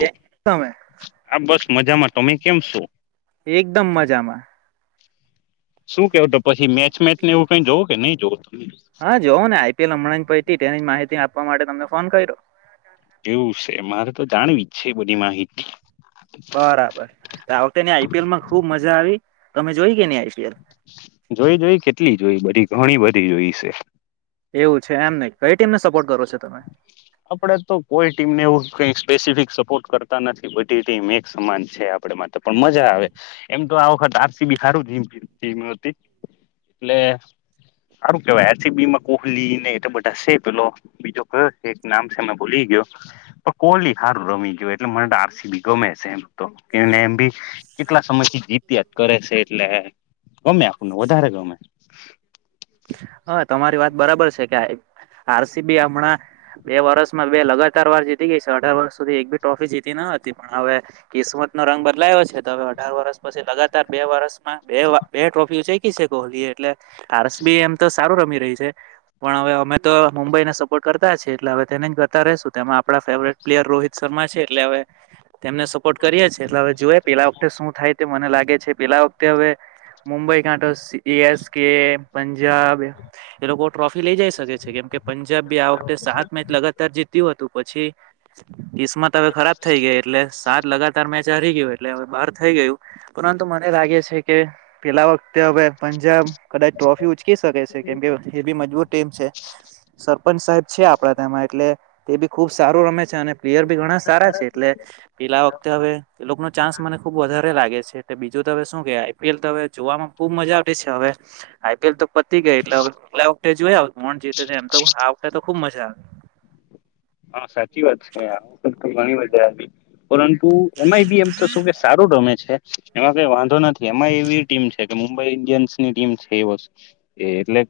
જે તમે આ બસ મજામાં તમે કેમ છો [inaudible] એકદમ મજામાં. શું કેવ તો પછી મેચ મેચને એવું કઈ જોવું કે નહી જોવો. હા જોવ ને આઈપીએલ હમણાં પની માહિતી આપવા માટે તમને ફોન કર્યો. કેવું છે મારે તો જાણવી જ છે બધી માહિતી. બરાબર આવતા ની આઈપીએલ માં ખુબ મજા આવી તમે જોઈ કે ની આઈપીએલ. જોઈ જોઈ કેટલી જોઈ બધી ઘણી બધી જોઈ છે. એવું છે એમ નહી કઈ ટીમને સપોર્ટ કરો છો તમે? આપડે તો કોઈ ટીમને એવું કઈ સ્પેસિફિક સપોર્ટ કરતા નથી બધી ટીમ એક સમાન છે આપ પડે પણે માટે પણ મજા આવે એમ તો આ વખત આર સી બી હારુ જીરીક ટીમ હતી. ટલે સારું કેવાય આર સી બી માં કોહલી ને એતો બધા છે પેલો બીજો કયો નામ છે મે ભૂલી ગયો પણ કોહલી હારું રમી ગયું એટલે મને આર સી બી ગમે છે એમ તો. એને એમ ભી કેટલા સમય થી જીત્યા કરે છે એટલે. ગમે આપણનું વધારે ગમે. હા તમારી વાત બરાબર છે કે આર સી બી હમણાં બે વર્ષમાં બે લગાતાર વાર જીતી ગઈ છે અઢાર વર્ષ સુધી એક બી ટ્રોફી જીતી ન હતી પણ હવે કિસ્મત નો રંગ બદલાયો. છે ત હવે અઢાર વર્ષ પછી લગાતાર બે વર્ષમાં બે વા બે ટ્રોફી ઉંચયકી છે કોહલીએ એટલે આરસ બી એમ તો સારું રમી રહી છે. પણ હવે અમે તો મુંબઈને સપોર્ટ કરતા છે એટલે હવે તેને જ કરતા રહેશું તેમાં આપડા ફેવરેટ પ્લેયર રોહિત શ એટલે હવે તેમને સપોર્ટ કરીએ એટલે હવે જો વખતે શું થાય તે મને લાગે છે પેલા વખતે હવે મુંબઈ કાંઠોસ એ એસ કે પંજાબ એ લોકો ટ્રોફી લઇ જઈ શકે છે કેમ કે પંજાબ બી આ વખતે સાત મેચ લગાતાર જીત્યું હતું પછી કિસ્મત હવે ખરાબ થઈ ગયા એટલે સાત લગાતાર મેચ હારી ગયયોટલે એટલે હવે બહાર થઈ ગયું. પરંતુ મને લાગે છે કે પેલા વખતે હવે પંજાબ કદાચ ટ્રોફી ઉચકી શકે છે કેમ કે એ બી મજબૂર છે સરપંચ સાહેબ છે આપડા તેમાં એટલે તે બી ખુબ સારું રમે છે અને પ્લેયર બી ઘણા સારા છે એટલે પેલા વખતે હવે ચાસ મને ખબ વધ લાગે છે એલે બીજું ત શું કે આઈપીએલ તો હ જોવામાં બુબ મજા છે. હવે તો પતી ગઈ એટલે હવે પલા વખતે જોઈ જીતે એમ તો આ વખતે ખૂબ મજા હા સાચી વાત છેઈ ઘણી વે પરંતુ એમાંય બી એમ તો શું કે સારું રમે છે એમાં કઈ વાંધો નથી એમાં એવી ટીમ છે. મુંબઈ ઈન્ડિયન્સ ની ટીમ છે એ વર્ષ એ એટલે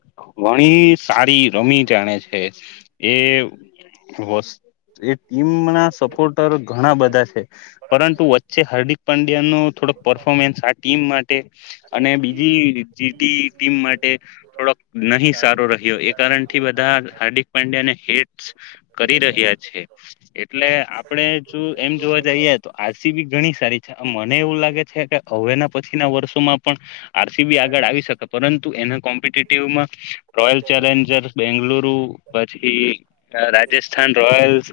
ઘણી સારી રમી જાણે છે એ વસ્ એ ટીમ ના સપોર્ટર ઘણા બધા છે. પરંતુ વચ્ચે હાર્દિક પંડ્યા નો થોડક પરફોમેન્સ આ ટીમ માટે અને બીજી જીટી બીજી ટીમ માટે થોડોક થોડક નથી નહી સારો રહ્યો રહેશે એ કારણ થી બધા હાર્દિક પાંડ્યાને કે હેટસ રચના ધીરે કરી ધીરે રહ્યા છે. એટલે આપડે જો એમ જોવા જઈએ તો આરસી બી ઘણી સારી છે મને એવું લાગે છે. કે હવેના પછી ના વર્ષોમાં પણ આરસીબી આગળ આવી શકે પરંતુ એના કો મ્પિટીટીવ માંરોયલ કલ્ચર અને ચેલેન્જર્સ બેંગલુરુ પછી ઘણી રાજસ્થાન એવી બધી રોયલસ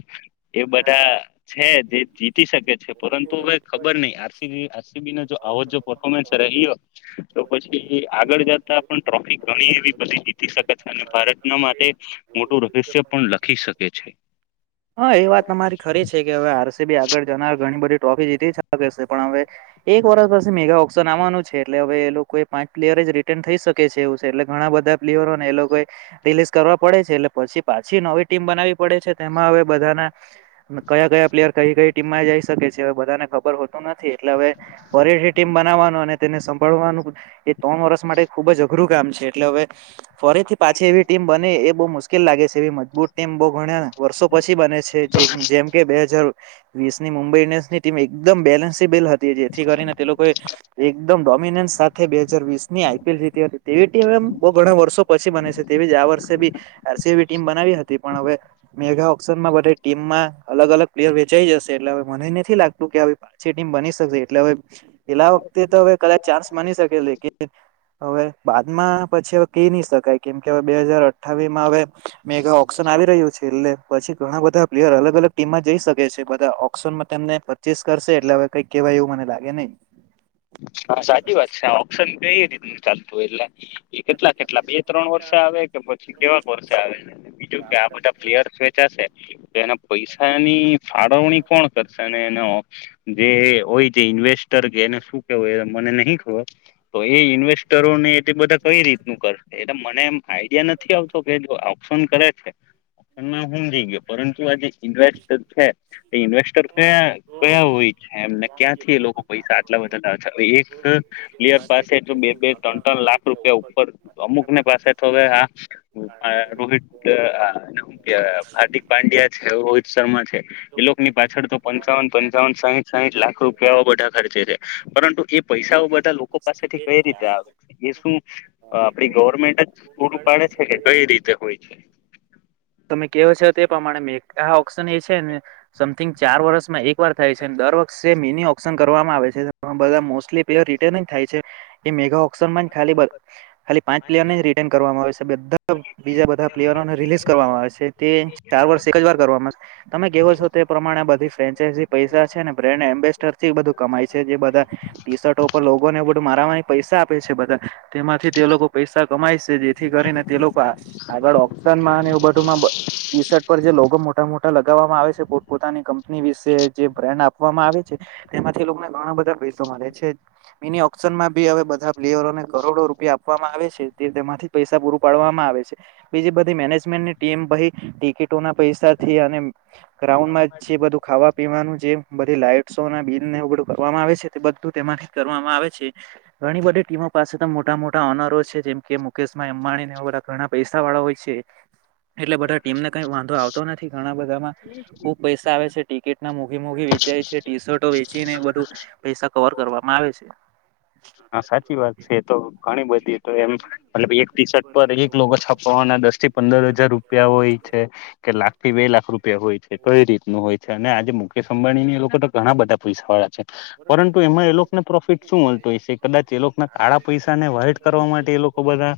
એ બધા છે જે જીતી શકે છે પરંતુ હવે ખબર નહ આરસી આરસીબીને જો આવો જો બાળકો પર્ફોમન્સ રહી્યો તો પછી આગળ જતા પણ ટ્રોફી ગણી એવી પછી જીતી જીતી શકે છે અને ભારતના માટે મોટું રહસ્ય પણ લખી શકે છે હા એ વાત તમારી ખરી છે કે હવે આરસી બી આગળ જનાર ઘણી બધી ટ્રોફી જીતીલ કરશે પણ હવે એક વર્ષ પછી મેગા ઓપ્શન આવવાનું છે એટલે હવે એ લોકો પાંચ પ્લેયર [unintelligible] પડે છે એટલે પછી પાછી નવી ટીમ બનાવી પડે છે તેમાં હવે બધાના કયા કયા પ્લેયર કઈ કઈ ટીમમાં જઈ શકે છે હવે બધાને ખબર હોતું નથી એટલે હવે ફરી ટીમ બનાવવાનું અને તેને સાભળવાનો એ ત્રણ વર્ષ માટે ખુબ જ અઘરું કામ છે. એટલે હવે ફરીથી પાછી એવી ટીમ બને એ બહુ મુશ્કેલ લાગે છે એવી મજબૂત ટીમ બહુ ગણ્યા ને વર્ષો પછી બને છે જે જેમ કે બે હજાર વીસ ની મુંબઈ ઇન્ડિયન્સ ની ટીમ એકદમ બેલેન્સીબલ હતી જેથી કરીને તે લોકોએ એકદમ ડોમિનન્સ સાથે બે હજાર વીસ ની આઈપીએલ જીતી હતી તેવી ટી બઉ ઘણા વર્ષો પછી બને છે. તેવીજ આ વર્ષે બી આરસી ટીમ બનાવી હતી પણ હવે મેગા ઓક્શનમાં બ ટીમમાં અલગ અલગ પ્લેયર વેચાઈ જશે એટલે હવે મને નથી લાગતું કે ટીમ બની શકશે એટલે હવે પેલા વખતે તો હવે કદાચ ચાન્સ માની શકે છે. હવે બાદમાં પછી હવે કહી નહી શકાય કેમ કે હવે બે હાજર અઠાવી માં હવે મેગા ઓપ્શન આવી રહ્યું છે એટલે પછી ઘણા બધા પ્લેયર અલગ અલગ ટીમમાં જઈ શકે છે. બધા ઓપશનમાંને પરચેસ કરશે એટલે હવે કઈ કેવાય એવું મને લાગે નહી. હા સાચી વાત છે ઓપ્શન કરીયુ ચાલતું હોય એટલે. કેટલા કેટલા બે ત્રણ વર્ષે આવે કે પછી કેવાક વર્ષે આવે બીજું કે આ બધા પ્લેયર્સ વેચાશે. એના પૈસાની ફાળવણી કોણ કરશે અને એનો જે હોય છે ઇન્વેસ્ટર કે એને શું કેવું મને નહી ખબર તો એ ઇન્વેસ્ટરોને તે બધા કઈ રીતનું કરશે એ તો મને એમ આઈડિયા નથી આવતો કે ઓપ્શન કરે છે. ઓપ્શનમાં હું સમજી ગયો પરંતુ આજે ઇન્વેસ્ટર છે એ ઇન્વેસ્ટર કયા કયા હોય એમને ક્યાંથી એ લોકો કોઈ પૈસા સાથે આટલા બધ હોય તો પછી અચ્છા એક કોઈ પ્લેયર પાસે જો બે બે નો ત્રણ સર ત્રણ લાગે લાખ છે રૂપિયા ઉપર અમુક ની પાસે તો હવે આ અ, આહ એવી જ, રોહિત અહ અ, આને હું કે અહ હાર્દિક પાંડ્યા છે રોહિત શર્મા છે એ જોગની લોકો ની પાછળનો પાછળ તો પંચાવન બધા પંચાવન સાહીઠ સાહીઠ લાખ રૂપિયા બધા ખર્ચે છે. પરંતુ એ પૈસાઓ બધા લોકો પાસેથી કઈ રીતે આવે છે? એ શું અ, બી આપડી ગવર્મેન્ટ જ પૂરું પાડે છે કે કઈ રીતે હોય છે? તમે કેહો છો તે પ્રમાણે મે આ ઓક્શન એ છે ને સમથિંગ ચાર વર્ષ માં એક વાર થાય છે ને દર વખષે મિની ઓ શન કરવામાં આવે છે. [inaudible] બધા પલેર રિટર્ન થાય છે એ મેગા ઑક્શન ખાલી બ ખાલી પાંચ પ્લેયર ને જ રિટન કરવામાં આવે છે બધા બીજા બધા પ્લેયરોને રિલીઝ કરવામાં આવે છે. છે તે સ્ટાર વર્ષ એક જ વાર કરવાવામાં તમે કેવો છો તે પ્રમાણે બધી ફ્રેન્ચાઈઝ પૈસા છે ને બ્રેન્ડ એમ્બેસેડર થી બધું કમાય છે જે બધા ટી શર્ટ ઉપર લોકોને બધું મારા માય પૈસા આપે છે બધા તેમાંથી તે લોકો પૈસા કમાય છે જેથી કરીને તે લોકો આ-આગળ ઓકસનમાં એવ બધુંમાં બ ટી શર્ટ પર જે લોગો મોટા મોટા લગાવવામાં આવે છે પોતપ પોતાની કંપની વિશે જે બ્રાન્ડ આપ પવામાં આવે છે તેમાંથી લોકોને ઘણા બધા પૈસો મળે છે. મિની ઓશનમાંબી હવે બધા પ્લેયર કરોડો રૂપિયા આપવામાં આવે છે. તે-તેમાંથી પૈસા પૂરુ પાડવામાં આવે છે. બીજી બધી મેનેજમેન્ટની ટીમ પહી ટિકિટ ટોના પૈસાથી અને ગ્રાઉન્માં જે બધું ખાવા પીવાનું જે બધી લાઈટોસે ને બિલ ને એવું બધું કરવામાં આવે છે, તે બધું તેમાંથી કરવામાં આવે છે. ઘણી બધી ટીમો પાસે તો મોટા મોટા ઓનરો છે જેમ કે મુકેશભાઈ અંબાણી બધા ઘણા પૈસા વાળા હોય છે. એટલે બધા ટીમને કઈ વાંધો આવતો નથી ઘણા બધામાં ખુબ પૈસા આવે છે ટિકિટ ના મુ ઘી મોઘી વેચાય છે ટી શર્ટો વેચી ને બધું પૈસા કવર કરવામાં આવે છે. હા, સાચી વાત છે તો ઘણી બધી તો એમ પરંતુ મતલબ એક ટી શર્ટ પર એક લોકો છાપવાના દસ થી પંદર હજાર રૂપિયા હોય છે કે લાગતી વેલ લાખ રુપિયા હોય એ કઈ રીતનું હોય છે અને આજે મુકેશ અંબાણીની એ લોકો તો ઘણા બધા પૈસા વાળા છે. પરંતુ એમાં એ લોક ના પ્રોફિટ શું હો તોએ છે કદાચ એ લોકો ના કાળા પૈસા ને વહાઇટ કરવા માટે એ લોકો બધા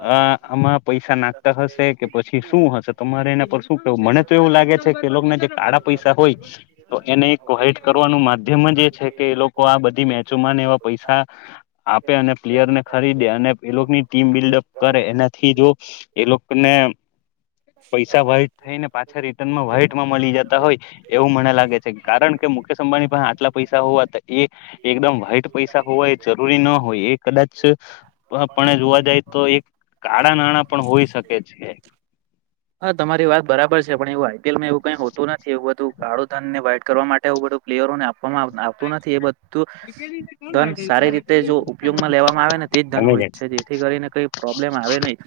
આ આમ આમાં શું પૈસા હતું નાખતા હશે કે પછી શું હશે તમારે એને બહુ એના પર શું કહેવું? મને તો એવું લાગે છે કે લોકોને જે કાળા પૈસા હોય તો એને એક કાઈટ કરવાનું માધ્યમ જ એ છે કે એ લોકો આ બધી મેચોમાંને એવા પૈસા આપે અને પ્લેયર જીવનને ને સારી ખરીદે રીતે અને આનંદ એ લોકોની ટીમ બિલ્ડઅપ કરે એનાથી જો એ લોક ને પણ પૈસા વાઈટ થઈ ને પાછા રિટર્નમાં વાઈટમાં મળી જતા હોય એવું મને લાગે છે. કારણ કે મુકેશ અંબાનીસે હાટલા પૈસા હોવા તો એ એકદમ વ્હાઈટ પૈસા હોવાય એ જરૂરી ના હોય. એ કદાચ અહ પણ જોવા જાય તો એક આ નાણાં નાણાં પણ હોઈ શકે છે. હા, તમારી વાત બરાબર છે પણ એવું આઈ પી એલ માં એવું કઈ હોતું નથી એવું બધું કાળું ધન ને વાઇટ કરવા માટેવું આવ બધું પ્લેયરોને આપ પવામા આવતું નથી એ બધું ધન સારી રીતે જો ઉપયોગમાં લેવામાં આવે ને તે જ ધન અમે હોય હોય છે જેથી કરીને કઈ પ્રોબ્લેમ આવે નહીં.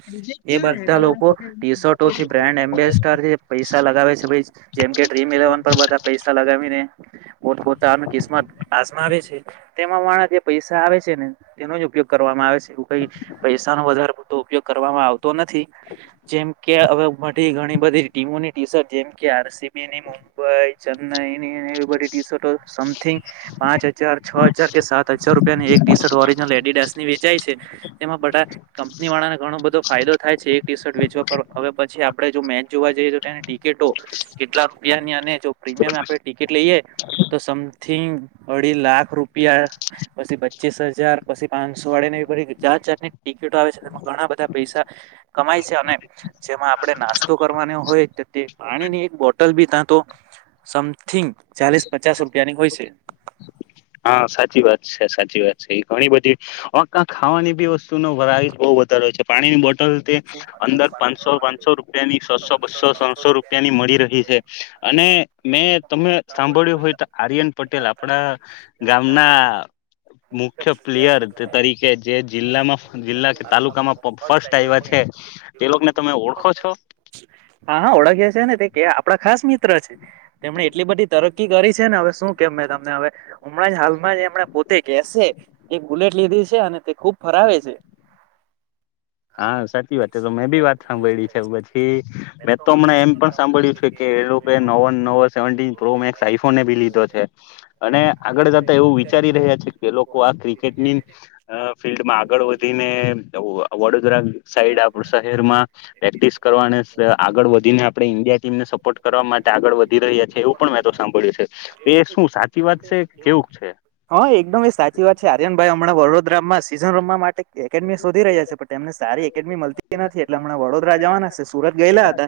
એ બધા લોકો ટી શર્ટ તો થી બ્રાન્ડ એમ્બેસેડર થી પૈસા લગાવે છે પસી જેમ કે ડ્રીમ ઇલેવન પર બધા પૈસા લગાવીને પોતપોતાની કિસ્મત આસમાવે છે. તેમાં વાળા જે પૈસા આવે છે ને એનો જ ઉપયોગ કરવામાં આવે છે એવું કઈ પૈસા નો વધારે પુરતો ઉપયોગ કર વામાં આવતુ નથી જેમ કે હવે બધી ઘણી બધી ટીમોની ટી શર્ટ જેમ કે આર સી બી ની, મુંબઈ, ચેન્નઈ કે ને એવી બધી ટી શર્ટ સમથિંગ પાંચ હજાર, છો હજાર કે સાત હજાર રૂપિયાની એક ટી શર્ટ ઓરીજ નલ લેડીડાસ ની વેચાય છે એમાં બધા કંપની વાળાને ઘણો બધો ફાયદો થાય છે, એક ટી શર્ટ વેચવા પર હવે, પછી આપડે જો મેચ જોવા જઈએ, તો તેની ટિકિટો કેટલા રૂપિયાની અને જો પ્રીમિયમ આપણે ટિકિટ લઈએ તો સમથિંગ અઢી લાખ રૂપિયા, પછી પચીસ હજાર, પછી પાંચસો વાળી ની જાત જાતની ટિકિટો આવે છે, તેમાં ઘણા બધા પૈસા કમાય છે, અને જેમાં આપડણે નાસ્તો કરવાનો હોય, તો તે પાણી ની એક બોટલ બી ત્યાં તો સમ હા, સાચી વાત છે, સાચી વાત છે, ઘણી બધી ખાવાની બી વસ્તુ ન વરા બહ વધારે છે, પાણીની બોટલ તે અંદર પાંચસો પાંચસો રૂપિયાની, છસો બસો, ત્રણસો, રૂપિયાની મળી રહી છે. અને મેં, તમે સાંભળ્યું હોય, તો આર્યન પટેલ આપણા ગામના ગામના મુખ્ય પ્લેયર, તરીકે જે જિલ્લામાં જિલ્લા તાલુકામાં ફર્સ્ટ આવ હા, હા ઓળખયા છેને, તે આપડા ખાસ મિત તે જ તેમણે એટલી બધી તરકી કરી છેને, હવે, શું કેમ મે તમને હવે હમણાં જ, હાલમાં જ હમણાં, પોતે કેસે એક બુલેટ લીધી છે, અને તે ખુબ ફરાવે છે. હા, સાચી વાત તો મેં બી વાત સાંભળી છે, પછી મેં તો હમણાં એમ પણ સાંભળ્યું છે, કે નવો ન નવો સેવનટી પ્રો મેક્સ આઈફોનને ભી લીધો છે, અને આગળ જતા એવું વિચારી રહ્યા છે, કે આ છે. ક્રિકેટની ફિલ્ડમાં આગળ વધીને અ વ સાઈડ આપ શહેરમાં પ્રેક્ટિસ કરવા અને આગળ વધીને, આપણે ઇન્ડિયા ટીમને સપોર્ટ કરવા માટે આગળ વધી રહ્યા છે, એવું પણ મેં તો સાંભળ્યું છે, તો એ શું સાચી વાત છે, કેવું છે હા, એકદમ એ સાચી વાત છે, આર્યન ભાઈ હમણા વડોદરામાં સિઝન રમવા માટે એકેડમી શોધી રહ્યા છે, પણ એમને સારી મળ નથી, એટલેમણા વડોદરા જવાના છ, સુરત ગયેલા હતા,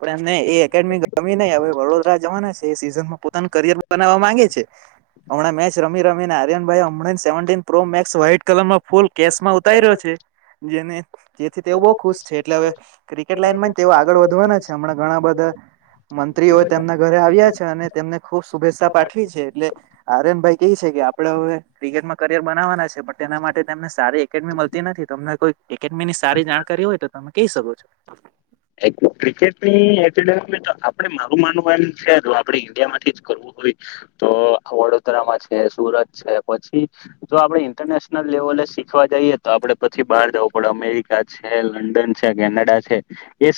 પણ એમને એ એકેડમી ગમી નહી, હવે વડોદરા જવાના છે, એ સીઝનમાં પોતાના કરિયર બનાવવા માંગે છે, હમણાં મેચ રમી રમ આર્યન ભાઈ, હમણાં seventeen pro max white colour માં ફૂલ કેમાં ઉતારી રહ્યો છે. જેને તેથી તેઓ બહુ ખુશ છે, એટલે હવે ક્રિકેટ લાઈન તેઓ આગળ વધવાના છે, હમણાં ઘણા બધા મંત્રીઓ તેમના ઘરે આવ્યા છે, અને તેમને ખુબ શુભેચ્છા પાઠવી છે, એટલે આરેન ભાઈ કે છે આપડે હવે, ક્રિકેટમાં કરિયર બનાવવાના છે, પણ તેના માટે તેમને સારી એકેડમી મળતી નથી. તમને કોઈ એકડમી ની સારી જાણકારી હોય, તો તમે કહી શકો છો. ક્રિકેટનીડેમ આપડે મારું માનવું એમ છે, આપણે ઈન્ડિયા માંથી જ કરવું તો વડોદરામાં છે, સુરત છે. પછી જો આપડે ઇન્ટરનેશનલ લેવલ આપ શીખવા જઈએ, તો આપડે પછી બહાર જવું પડે અમેરિકા છે, લંડન છે, કેનેડા છે.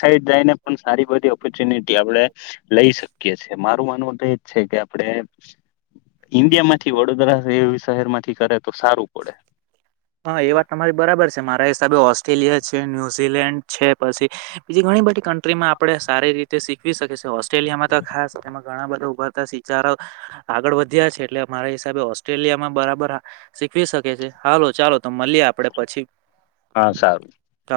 સાઈડ જઈને, પણ સારી બધી ઓપોર્ચ્યુનિટી આપડે લઈ શકીએ છીએ, મારું માનવું, તો એજ છે કે આપણે ઇન્ડિયા માંથી વડોદરા, એવી શહેર માંથી કરે, તો સારું પડે. હા, એ વાત તમારી બરાબર છે. મારા હિસાબે ઓસ્ટ્રેલિયા છે. ન્યુઝીલેન્ડ છે, પછી બીજી ઘણી બધી કન્ટ મા આપણે સારી રીતે શીખવી શકીએએ ઓસ્ટ્રેલિયામા, તો ખાસ તેમાં ઘણા બધા ઉભ સિચારો આગળ વધ્યા છે. એટલે અમારા હિસાબે ઓસ્ટ્રેલિયામા, બરાબર શીખવી શકે છે. હાલો ચાલો, તો મળીએ આપડે પછી. હા, સારું. હ.